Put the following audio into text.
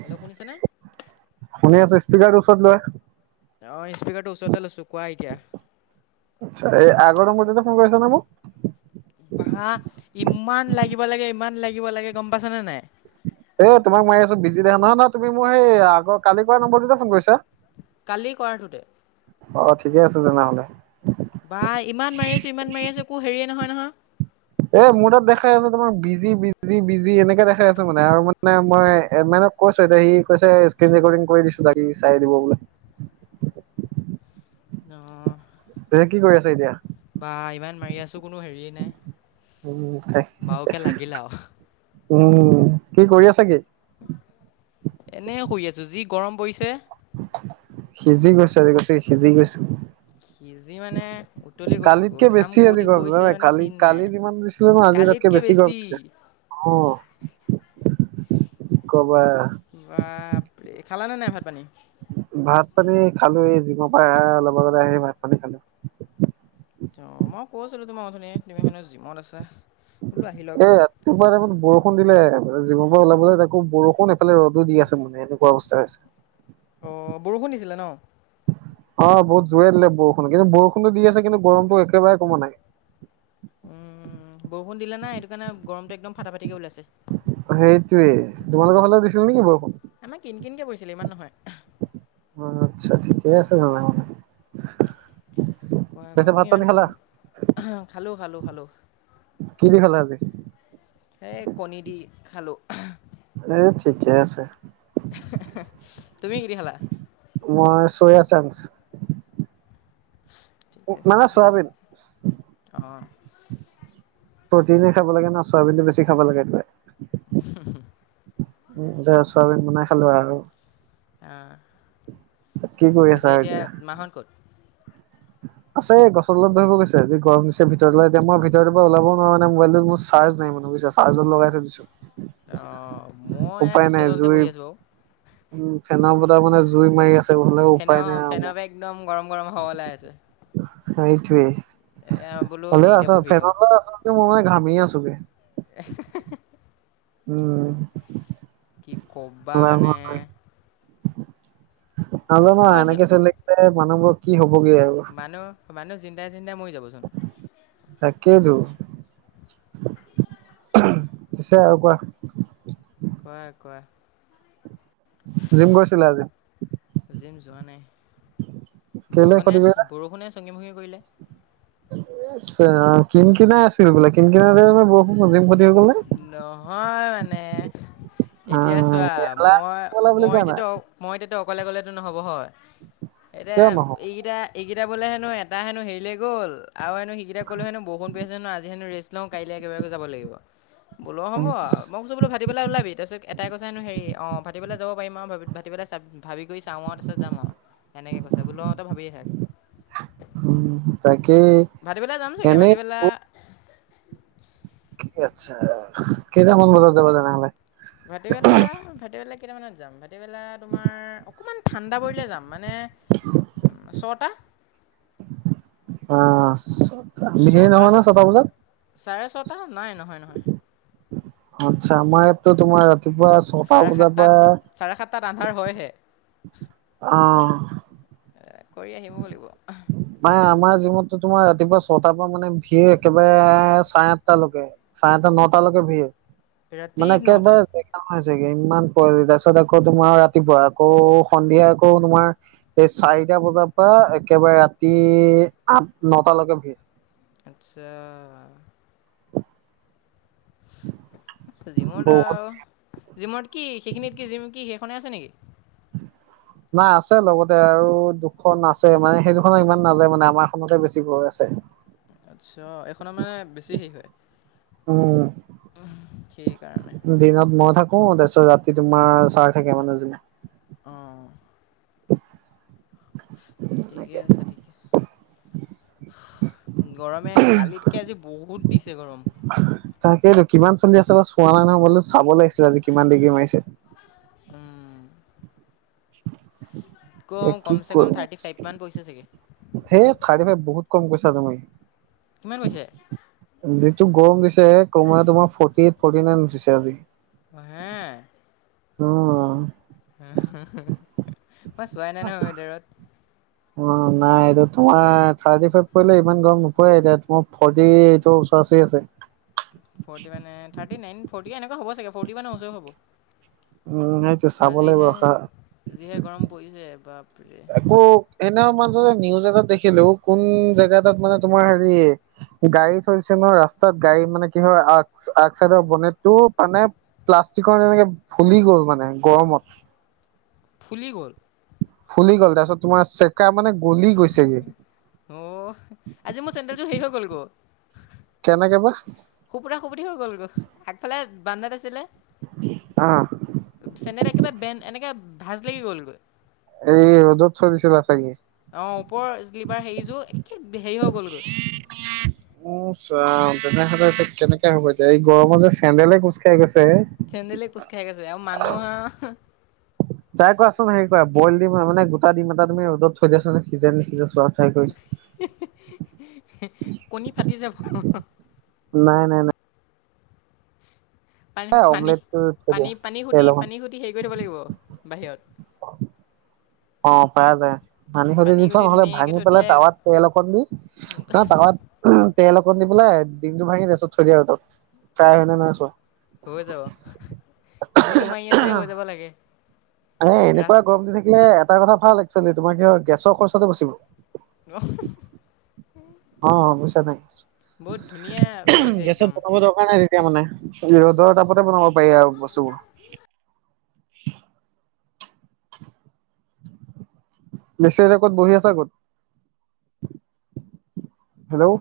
Hello শুনিছেনে [unintelligible] শুনি আছোঁ স্পিকাৰ ওচৰত লোৱা, অ ইস্পিকাৰটো ওচৰত লৈ লৈছো কোৱা এতিয়া। এই আগৰ নম্বৰটোতে ফোন কৰিছা নে মোক? বাহ ইমান লাগিব লাগে ইমান লাগিব লাগে গম পাইছানে নাই? এ তোমাক মাৰি আছো বিজি দেখা নহয় নহয় তুমি মোৰ সেই আগৰ কালি কৰা নম্বৰটোতে ফোন কৰিছা, কালি কৰাটোতে, অ ঠিকে আছে তেনেহ'লে। বা ইমান মাৰি আছো ইমান মাৰি আছো একো হেৰিয়ে নহয় নহয়। এ মোৰ তাত দেখাই আছে তোমাক বিজি বিজি বিজি এনেকে দেখাই আছে মানে আৰু মানে মই মানে তাক কৈছো এতিয়া সি কৈছে স্ক্ৰীন ৰেকৰ্ডিং কৰি দিছো, বাকি চাই দিব বোলে। অহ, দে কি কৰি আছা এতিয়া? বা ইমান মাৰি আছোঁ কোনো হেৰিয়ে নাই। উম। বাৰুকে লাগিল আও। উম, কি কৰি আছা কি? এনেই শুই আছোঁ যি গৰম পৰিছে। সিজি গৈছোঁ আজি গোটেই সিজি গৈছোঁ। সিজি মানে উতলি গৈছোঁ। কালিতকে ঘাম বেছি আজি কদি গৰম জানা বৈছে নাই মানে কালি চিন কালি নাই। যিমান দিছিলো ন আজি তাতকে বেছি গৰম দিছে অ'। [inaudible] কি কবা বাপৰে! খালানে নাই ভাত-পানী? ভাত-পানী খালো, এ জিমৰ পা অলপ আগত আহি ভাত-পানী খালো। অ' মই কৈছিলোঁ তোমাক অথনি তুমি হেনো জিমত আছা। বোলো আহি লওক এ ৰাতিপুৱা দেখোন বৰষুণ দিলে। জিমৰ পৰা ওলাই পেলে দেখো বৰষুণ এফালে ৰদো দি আছে মানে এনেকুৱা অৱস্থা হৈ আছে। অ' বৰষুণ দিছিলে ন? অ' বহুত জোৰে দিলে বৰষুণ, কিন্তু বৰষুণটো দি আছে কিন্তু গৰমটো একেবাৰে কমা নাই। উম, বৰষুণ দিলে না এইটো কাৰণে গৰমটো একদম ফাটা-ফাটিকে ওলাইছে। সেইটোয়ে, তোমালোকৰ ফালেও দিছিল নেকি বৰষুণ? আমাৰ কিন-কিনকে পৰিছিলে‌, ইমান নহয়। আচ্ছা, ঠিকেই আছে তেনেহলে। কোৱা পিছে কোৱা, ভাত মই পানী ইমান খালা ফোন, খালো খালো খালো! কি দি খালা আজি? এ কণী দি খালো। এ ঠিকে আছে। তুমি কি দি খালা? মই চয়া চাংছ। ঠিকে আছে মানে ঠিকে আছে চয়াবিন। অ'। প্ৰটিনো খাব লাগে ন চয়াবিনটো বেছি খাব লাগে প্ৰায়। উম, [unintelligible] চয়াবিন বনাই খালো আৰু। অ', কি কৰি আছা পিছে আৰু এতিয়া মাঁহত ক'ত? [inaudible] আছে গছৰতলত বহিব গৈছে যি গৰম দিছে ভিতৰলৈ এতিয়া মই ভিতৰৰ পৰা ওলাব নোৱাৰোনে মুবাইলটোত মোৰ চাৰ্জ নাই মানে। বুজিছা চাৰ্জত লগাই থৈ দিছো। অ'। উপায় নাই জুই উম ফেনৰ বতাহ মানে জুই মাৰি আছে। তেনে হলে ফেনৰ উপায় নাই আৰু ফেনৰ মোৰ। পৰা একদম গৰম গৰম হাৱা ওলাই আছে। এইটোৱে এয়া বোলো হলেও হেৰিতে আছ বহি ফেনৰ থাকোঁ। তলত আছ [unintelligible] মানে ঘামি আছোগে। [unintelligible] উম। কি ক'বা মানে [unintelligible] মই নাজানোৱা এনেকে চলি থাকিলে মানুহবোৰ কি হ'ব। মানুহ-মানুহ চিন্তাই চিন্তাই মৰি যাবচোন। তাকেইেতো। পিছে আৰু কোৱা। কোৱা কোৱা। জিম গৈছিলা আজি জিম যোৱা নাই? কেলে বৰষুণে, ক্ষতি কৰিলা বৰষুণে চগী ভগী কৰিলে। [unintelligible] কিন কিনাই আছিল বোলে, কিন কিনাই থাকিলে বৰষুণ [unintelligible] নহয় মানে এতিয়া চোৱা আহ এলাহ কৰিলা বুলি মই-মই কোৱা নাই এতিয়াতো মই এতিয়া অকলে গলেতো নহব হয়, এতিয়া কিয় নহ'ব এইকেইটা এইকেইটা এতিয়া বোলে হেনো এটা হেনো হেৰিলে গ'ল আৰু এনো সেইকেইটা কলো হেনো বৰষুণ পৰি আছে আজি হেনো ৰেষ্ট। লওঁ কাইলৈ একেবাৰলৈ যাব লাগিব। বোলো হ'ব আৰু মই কৈছোঁ বোলো ভাতিবেলা ওলাবি‌ তাৰপিছত এটাই কৈছে হেনো হেৰি অ' ভতিবেলা যাব পাৰিম আৰু ভাতিবেলা ভাবি কৰি চাওঁ আৰু তাৰ পিছত যাম আৰু এনেকে কৈছে অ' বোলো তই ভাবিয়ে থাক। উম তাকেই ভাতিবেলা যাম চাগে এনেই ভাতিবেলা কি আচ্ছা, কেইটামান বজাত যাবা তেনেহ'লে? ভাটিবেলা-ভাটিবেলা কেইটামানত যাম ভাটিবেলা তোমাৰ অকণমান ঠাণ্ডা পৰিলে যাম মানে ছটা অ' ছটা ভিৰ ছটা নহয় ন বজাত চাৰে ছটা নাই নহয়-নহয়। আচ্ছা মইটো তোমাৰ ৰাতিপুৱা ছটা চাৰে বজাৰ পৰা সাতটাত-চাৰে সাতটাত আন্ধাৰ হয়হে। অ' কৰি আহিব লাগিব। অ' মানে আমাৰ জিমটো তোমাৰ ৰাতিপুৱা ছটাৰ পৰা মানে ভিৰ একেবাৰে চাৰে আঠটা লৈকে চাৰে আঠটা নটা লৈকে ভিৰ ৰাতি মানে নটা একেবাৰে হৈ চাগে ইমান কুৱলি তাৰপিছত আকৌ তোমাৰ ৰাতিপুৱা আকৌ সন্ধিয়া আকৌ তোমাৰ এই চা চাৰিটা বজাৰ পৰা একেবাৰে ৰাতি আঠ নটালৈকে ভিৰ। আচ্ছা। জিমত বহুত আৰু জিমত কি সেইখিনিত কি জিম কি সেইখনে আছে নেকি? নাই আছে লগতে আৰু দুখন আছে মানে সেই দুখনত ইমান নাযায় মানে আমাৰখনতে বেছি গৈ আছে। আচ্ছা এইখনত মানে বেছি হেৰি হয় উম, সেইকাৰণে দিনত মই থাক অ, তাৰপিছত ৰাতি তোমাৰ চাৰ থাকে মানে জুনে অ', তেনেকে ঠিকেই আছে ঠিকিছ। গৰমে কালিতকে আজি বহুত দিছে গৰম। তাকেইতো কিমান চলি আছে বা চোৱা নাই নহয় মই বোলো চাব লাগিছিলে আজি কিমান ডিগ্ৰী মাৰিছে। উম, কম এ কি কমচে কম কৰো থাৰ্টি ফাইভ মান পৰিছে চাগে সে থাৰ্টি ফাইভ বহুত। কম কৈছা তুমি কিমান কৈছে? যিটো গৰম দিছে কমুৱা তোমাৰ ফৰ্টি এইট ফৰ্টি নাইন উঠিছে আজি। অ, হে। অ', মই চোৱাই নাই নহয় ভিতৰত। অ নাই এইটো তোমাৰ থাৰ্টি ফাইভ পৰিলে ইমান গৰম নপয় এতিয়া ফৰটি ইয়ট। চোৱা চোৱা আছে। ফটি মানে থাৰ্টি নাইন ফৰটি এনেকুৱা হ'ব চাগে ফৰটি মানে ওচৰৰ হ'ব। উম সেইটো চাব লাগিব যিহে ৰখা যিহে গৰম পৰিছে বা। একো এনে ম নিউজ এ দেখিলো কোন জেগা তাত মানে তোমাৰ হেৰি গাড়ী থৈছে। ৰাস্তাত গাড়ী মানে কি হয়। আগ আগ চাইডৰ বনেটটো মানে প্লাষ্টিকৰ এনেকে। ফুলি গ'ল মানে গৰমত। ফুলি গ'ল। ফুলি গ'ল তাৰপিছত তোমাৰ চেকা মানে। গলি গৈছেগে অ আজি মোৰ চেণ্ডেলযোৰ শেষ হৈ গ'ল গৈ। কেনে কে বা। সুপুত সুপুট হৈ গ'ল গৈ আগফালে বান্দাত আছিলে। আহ চেন্দেল একেবাৰে বেন এনেকে ভাজ লাগি গ'লগৈ। এই ৰ'দত থয় দিছিলা চাগে। অ ওপৰ শ্লিপাৰ হেৰিযোৰ একে হেৰি হৈ গ'লগৈ। উ চাও তেনেহ'লে এতি কেনেকে হ'ব এতিয়া এই গৰমত যে চেন্দেলে খোজকাঢ় গৈছে। চেন্দেলে কোজ খাই গৈছে, আৰু মানুহ আহ। টাই কোৱাচোন হেৰি কৰা বইল দিম মানে গোটা দিম এটা তুি ৰ'দত থৈ দিয়ছোন নে সিজে নি সিজে চোৱা। ট্ৰাই কৰি কণী ফাটি যাব। নাই নাই পানী, এ পানী, অমলেটটো থৈ পানী, দিয়া পানী, খুটি তেল অকণ পানী খুটি হেৰি কৰি থ'ব লাগিব বাহিৰত। অ পাই যায় পানী সতি দি থোৱা খুটি নহ'লে ধুনীয়াকৈ ভাঙি থৈ পেলাই দিলে টাৱাত তেল অকণ দি তাৱাত। [unintelligible] তেল অকত দি পেলাই দিমটো ভাঙিত থৈ দিয় আৰু তাত ফ্ৰাই হয় নে নহয় চোৱা। হৈ যাব। যিটো মাৰি আছে হৈ যাব লাগে। এ এনেকুৱা ৰাস্ত গৰম দি থাকিলে। এটা কথা ভাল একচুৱেলি তোমাৰ কি হয়। গেছৰ খৰচাটো বাচিব। [unintelligible] চনোই বহুত ধুনীয়া মাৰিছে একদম। ৰ'দ তাপতে মানে বনাব পাৰি আৰু বস্তুবোৰ। মেছেজ ক'ত বহি আছা ক'ত হেল্ল'।